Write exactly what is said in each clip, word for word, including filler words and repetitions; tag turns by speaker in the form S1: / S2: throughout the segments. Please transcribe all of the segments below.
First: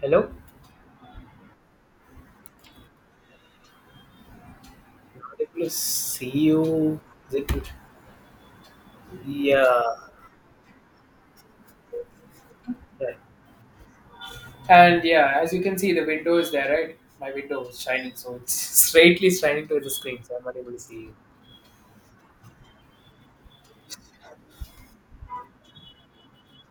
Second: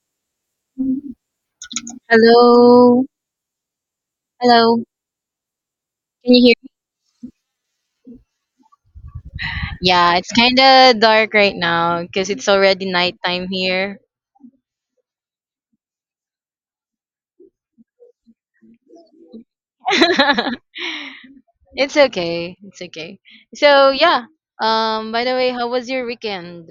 S1: Hello?
S2: Hello. Hello.
S1: Not able to see
S2: Can you hear me?
S1: you. Is it? Yeah.
S2: Yeah, it's kind of dark right now because it's already
S1: yeah.
S2: nighttime here.
S1: And yeah, as you can see, the window is there, right? My window is shining, so it's straightly shining to the screen, so I'm not able to see you.
S2: It's okay. It's okay. So, yeah. Um by the way, how was your weekend?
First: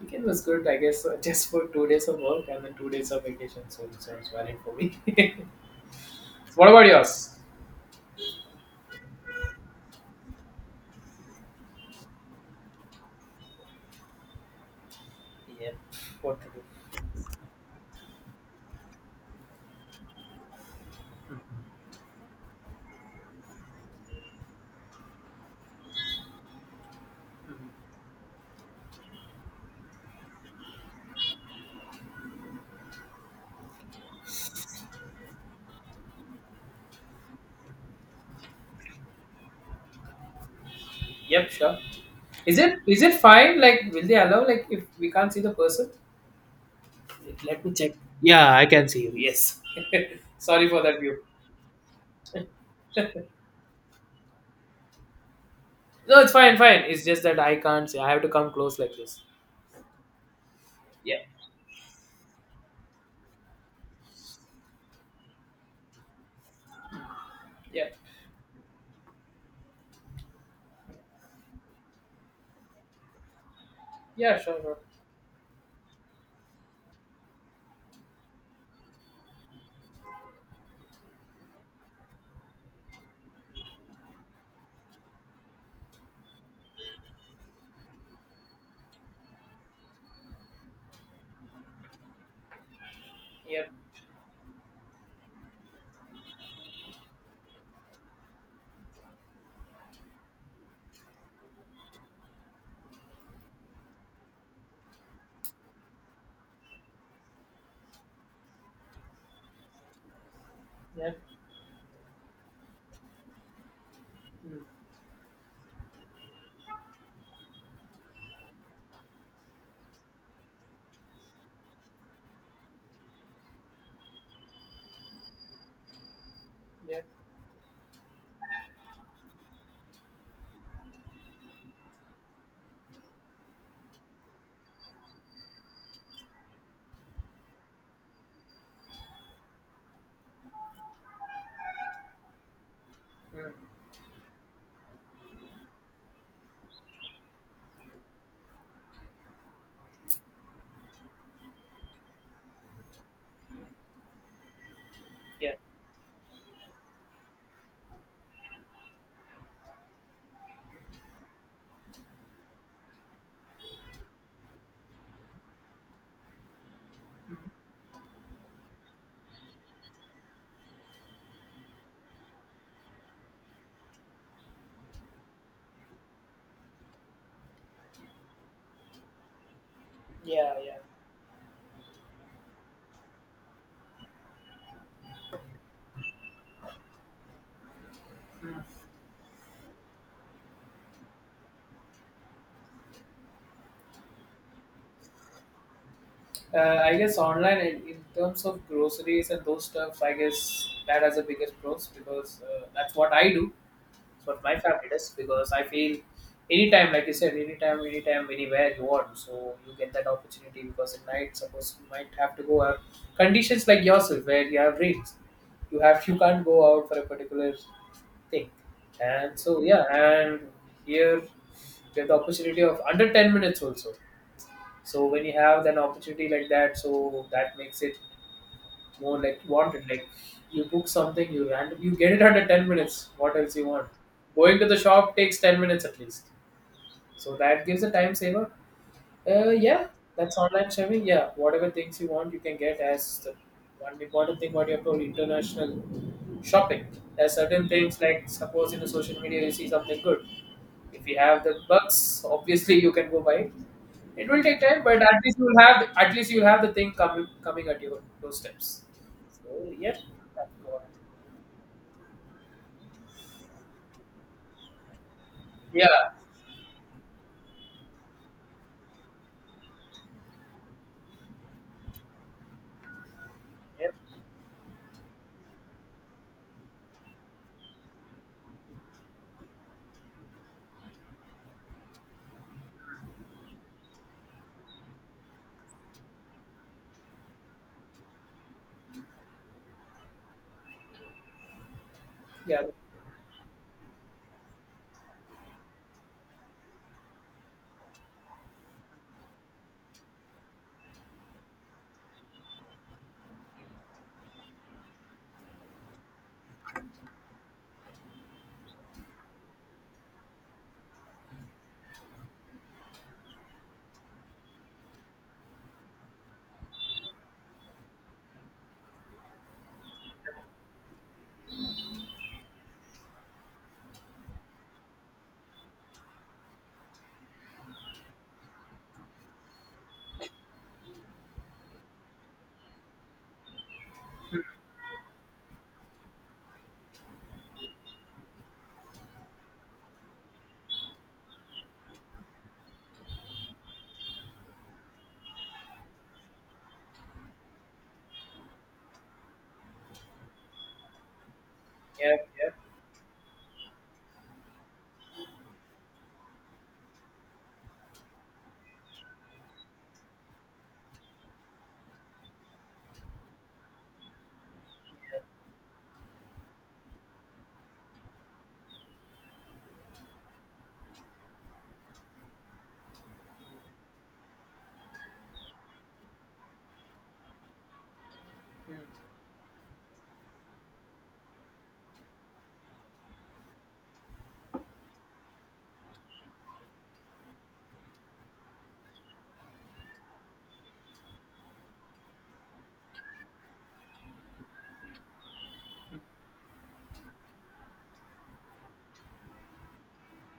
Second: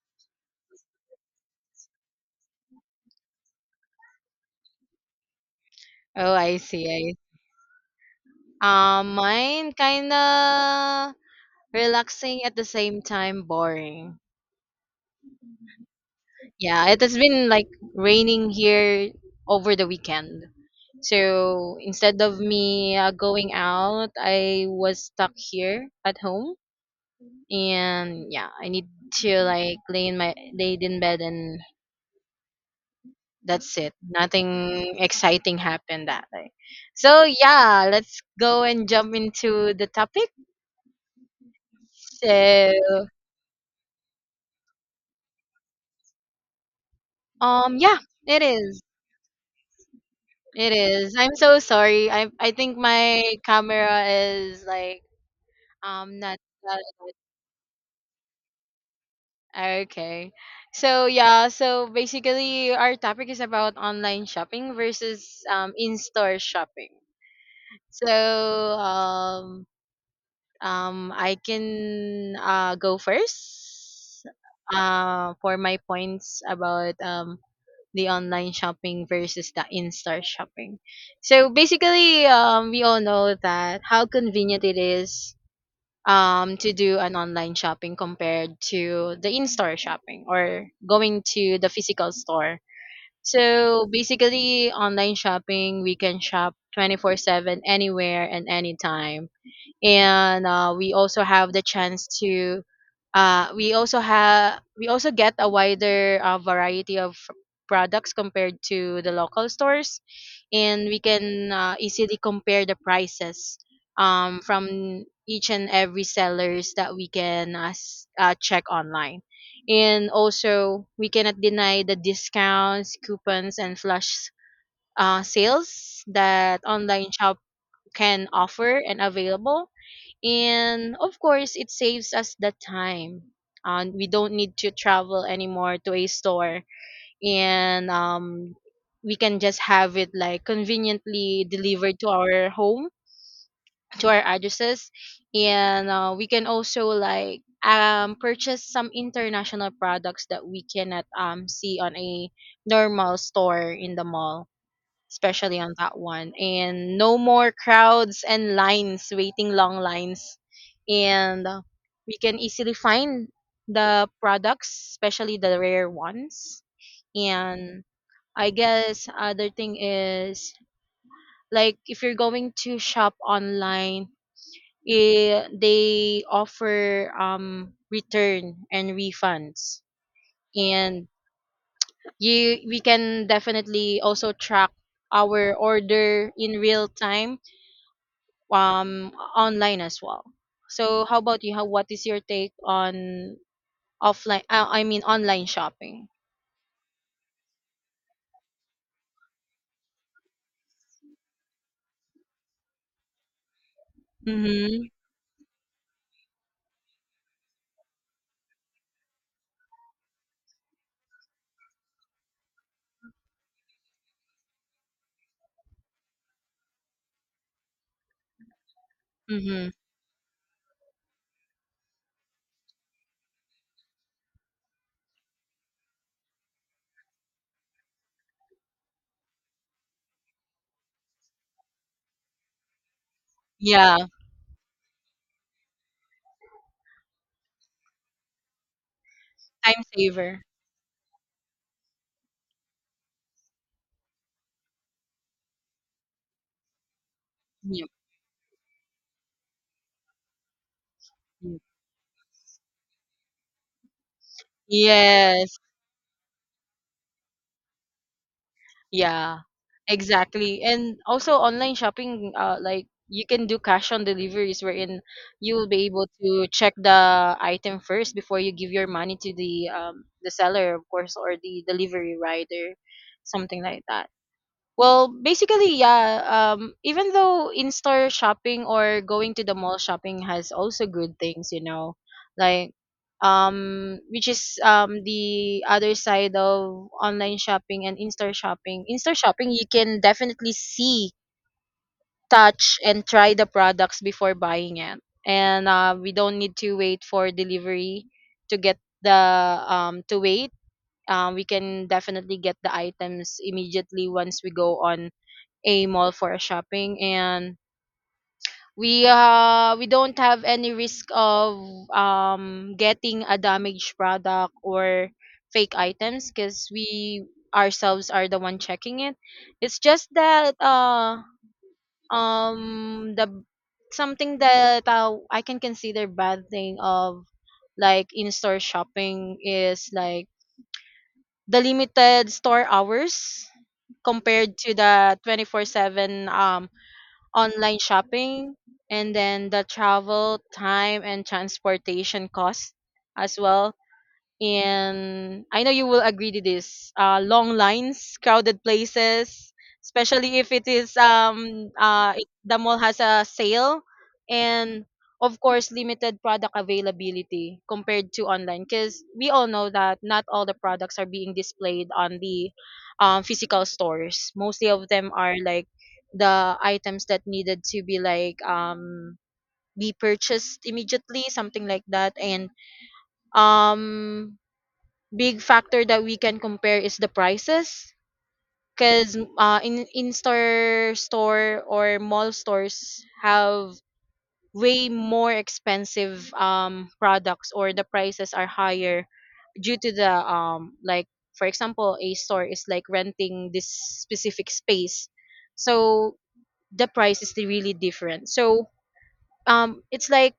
S1: Weekend was good, I guess, uh, just for two days of work and then two days of vacation, so it sounds valid for me.
S2: Oh, I
S1: What
S2: see.
S1: about
S2: I see.
S1: yours?
S2: Um mine kind of relaxing at the same time boring.
S1: Yep. What to
S2: Yeah,
S1: do?
S2: it has been like raining here over the weekend. So instead of me uh, going out, I was stuck here at home,
S1: Mhm.
S2: and yeah, I need to like lay in my laid in bed, and that's it. Nothing exciting happened that day. So yeah, let's go and jump into the topic.
S1: Yep, sure. Is it is
S2: So
S1: it fine? Like, will they allow? Like, if we can't see the person? Let me
S2: um,
S1: check.
S2: yeah, it
S1: Yeah, I
S2: is.
S1: can see you. Yes. Sorry
S2: It
S1: for that
S2: is.
S1: view.
S2: I'm so sorry. I I think my camera is like Um,
S1: No, it's
S2: not,
S1: fine,
S2: not
S1: fine.
S2: at
S1: It's
S2: all.
S1: just that I can't say. I have to come close like this.
S2: Ah, okay. So
S1: Yeah,
S2: yeah, so basically our topic is about online shopping versus um in-store shopping.
S1: yeah,
S2: So um um I can uh go first
S1: yeah, sure, sure.
S2: uh for my points about um the online shopping versus the in-store shopping. So basically um we all know that how convenient it is, um, to do an online shopping compared to the in-store shopping or going to the physical store.
S1: Yeah,
S2: So basically, online shopping, we can shop twenty-four seven anywhere and anytime, and uh, we also have the chance to uh, we also have we also get a wider uh, variety of products compared to the local stores, and we
S1: yeah,
S2: can uh, easily compare the prices, um,
S1: mm,
S2: from each and every sellers that we can uh, s- uh, check online. And also we cannot deny the discounts, coupons, and flash uh, sales that
S1: yeah,
S2: online shop can offer and available, and of course it saves us the time, and we don't need to travel anymore to a store. And um we can just have it like conveniently delivered to our home,
S1: mm,
S2: to our addresses. And uh, we can also like um purchase some international products that we cannot um see on a normal store in the mall,
S1: yeah,
S2: especially on that one. And no more crowds and lines, waiting long lines. And uh, we can easily find the products, especially the rare ones. And I guess other thing is, like if you're going to shop online, eh, they offer um return and refunds.
S1: yeah, yeah.
S2: And you we can definitely also track our order in real time
S1: Mm.
S2: um online as well. So how about you? How what is your take on offline? Uh, I mean online shopping.
S1: Uh, I guess online in, in terms of groceries and those stuffs, I guess that has the biggest pros because uh, that's what I do. It's what my
S2: Mm-hmm.
S1: family does because I feel anytime, like you said, anytime, anytime, anywhere you want, so you get that opportunity because at night, suppose you might have to go out. Conditions like yourself where you have rain, you have you can't go out for a particular thing. And so
S2: Mm-hmm.
S1: yeah, and here you have the opportunity of under ten minutes also, so when you have an opportunity like that, so that makes it more like wanted. Like, you book something, you random, you get it under ten minutes. What else you want?
S2: Yeah,
S1: Going to the shop takes ten minutes at least, so that gives a time saver. Uh,
S2: time
S1: yeah, that's
S2: saver.
S1: online shopping. Yeah, whatever things you want you can get. As the one important thing what you have told, international shopping. There are certain
S2: Yep.
S1: things like, suppose in the social media you see something good. If you have the
S2: Yep.
S1: bucks, obviously you can go buy it. It will take time, but at least
S2: Yes.
S1: you'll have at least you'll have the thing coming coming at your doorsteps.
S2: Yeah.
S1: So yeah, that's
S2: Exactly.
S1: what-
S2: And also online shopping, uh, like you can do cash on deliveries wherein you will be able
S1: yeah,
S2: to check the item first before you give your money to the um the seller, of course, or the delivery rider, something like
S1: yeah,
S2: that. Well, basically, yeah. Um, even though in-store shopping or going to the mall shopping has also good things, you know, like, um, which is um the other side of online shopping and in-store shopping. In-store shopping, you can definitely see,
S1: yeah,
S2: touch, and try the products before buying it, and uh, we don't need to wait for delivery to get the um to wait. Um, we can definitely get the items immediately once we go on a mall for shopping, and we uh we don't have any risk of um getting a damaged product or fake items because we ourselves are the one checking it. It's just that uh um the something that uh, I can consider bad thing of like in-store shopping is like the limited store hours compared to the twenty-four seven um online shopping, and then the travel time and transportation costs as well. And I know you will agree to this. Uh, long lines, crowded places, especially if it is um uh
S1: yeah.
S2: it,
S1: Yeah.
S2: the mall has a sale, and of course limited product availability compared to online. Because we all know that not all the products are being displayed on the, um, physical stores. Mostly of them are like the items that needed to be like um be purchased immediately, something like that, and um big factor that we can compare is the prices, because uh, in in store store or mall stores have way more expensive um products, or the prices are higher due to the um like for example a store is like renting this specific space, so the price is really different. So um it's like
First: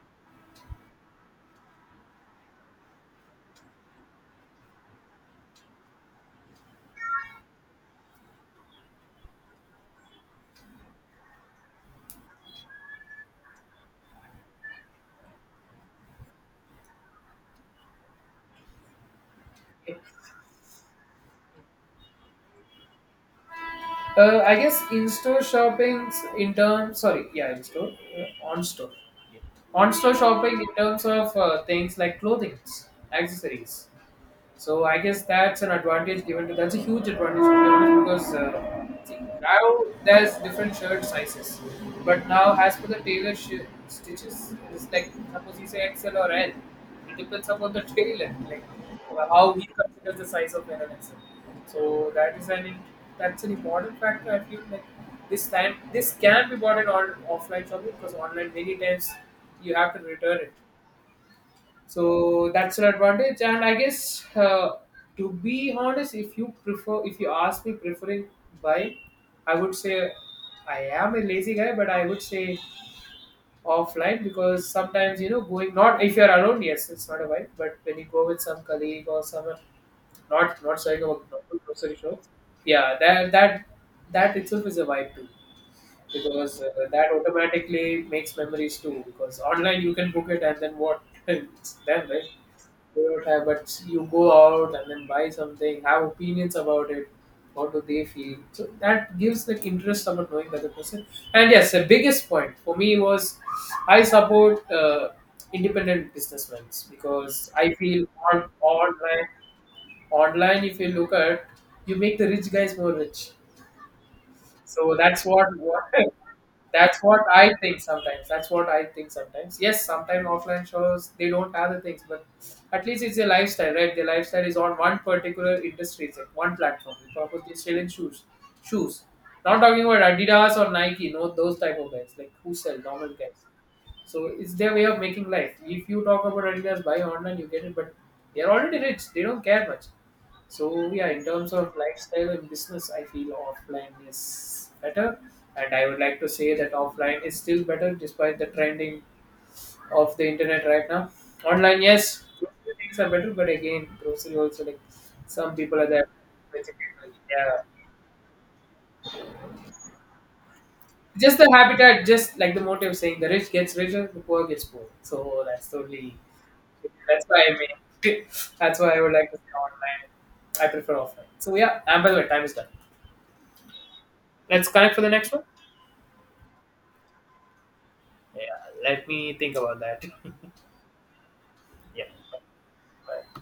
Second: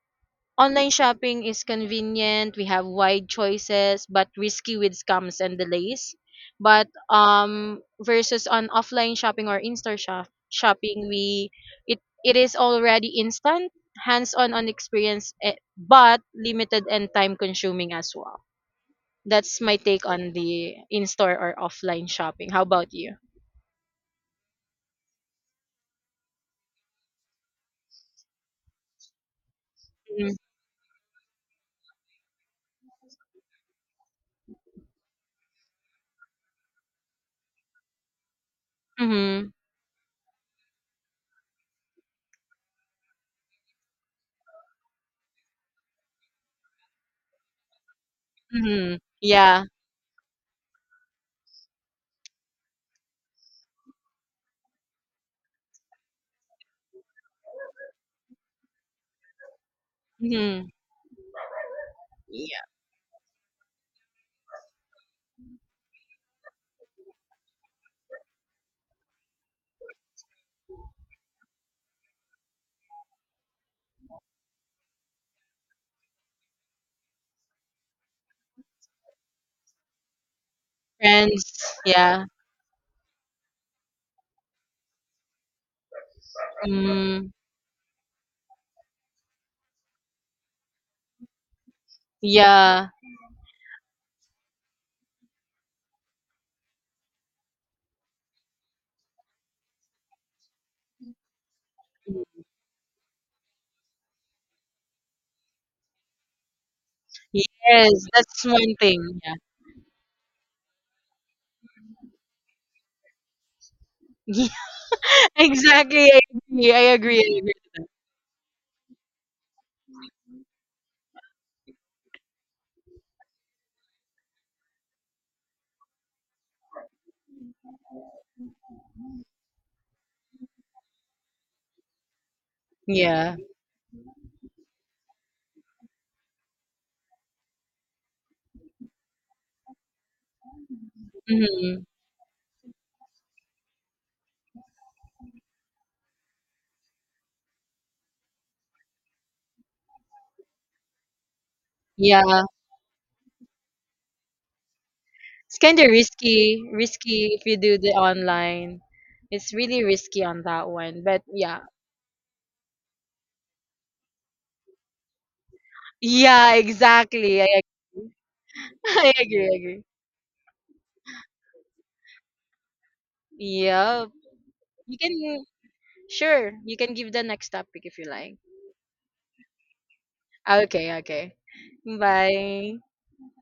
S2: online shopping is convenient. We have wide choices, but risky with scams and delays. But um, versus on offline shopping or in-store shop, shopping, we it it is already instant, hands-on on experience, eh, but limited and time-consuming as well. That's my
S1: Hmm.
S2: take on the in-store or offline shopping. How about you?
S1: Uh, I guess in-store shopping. In terms, sorry, yeah, in-store, uh, on-store. On-store shopping in terms of uh, things like clothing, accessories. So I guess that's an advantage given to that's a huge advantage, to be honest, because uh, see,
S2: Mm-hmm.
S1: now there's different shirt sizes, but now as per the tailor sh- stitches, it's like suppose you say X L or L, it depends upon the tailor, like
S2: Mm-hmm.
S1: how
S2: Yeah.
S1: he considers the size of L and X L. So that is an in- that's an important factor. I feel like this time this can be bought in on offline shopping, because online many times you have to return it,
S2: Mm-hmm.
S1: so
S2: Yeah.
S1: that's an advantage. And I guess, uh, to be honest, if you prefer, if you ask me preferring bike, I would say, I am a lazy guy, but I would say offline, because sometimes you know going, not if you're alone. Yes, it's not a bike, but when you go with some colleague or someone, not not showing about
S2: Friends.
S1: local grocery shop,
S2: Yeah.
S1: yeah, that that that itself is a vibe too, because uh, that
S2: Mm,
S1: automatically makes memories too, because online you can book it and then what? Then, right,
S2: yeah.
S1: they don't have, but you go out and then buy something, have opinions about it. What do they feel? So that gives that interest about knowing the other person. And yes, the biggest point for me was I support uh, independent businessmen, because I
S2: Yes,
S1: feel
S2: that's
S1: on
S2: one thing,
S1: online,
S2: yeah.
S1: online, if you look at, you make the rich guys more rich. So that's what, what,
S2: Exactly, I agree, I
S1: that's what
S2: agree, I agree.
S1: I think sometimes. That's what I think sometimes. Yes, sometimes offline shows they don't have the things, but at least it's a lifestyle, right? The lifestyle is on one particular industry, it's like one platform. We probably sell in shoes, shoes. Not talking about Adidas or Nike, no, those type of guys like who sell normal
S2: Yeah.
S1: guys. So it's their way of making life. If you talk about Adidas, buy online, you get it. But they're already rich. They don't care much. So yeah, in terms of
S2: Mhm.
S1: lifestyle and business, I feel offline is better. And I would like to say that offline is still better despite the trending of the internet right now. Online, yes,
S2: Yeah.
S1: grocery things are better, but again, grocery also, like, some
S2: It's
S1: people are
S2: kinda
S1: there.
S2: risky, risky if you
S1: Yeah.
S2: do the online. It's really risky on that one, but
S1: Just the
S2: yeah.
S1: habitat, just like the motive saying the rich gets richer, the poor gets poor. So that's totally.
S2: Yeah,
S1: That's
S2: exactly, I
S1: why I
S2: ag
S1: mean, that's why I
S2: I
S1: would like to
S2: agree,
S1: say
S2: I agree.
S1: online. I prefer offline. So yeah, and by the way, time is done.
S2: Yeah.
S1: Let's connect
S2: You
S1: for the next one.
S2: can sure, you can give the next topic if you like.
S1: Yeah, let me think about that.
S2: Okay, okay.
S1: Yeah.
S2: Bye.
S1: Bye.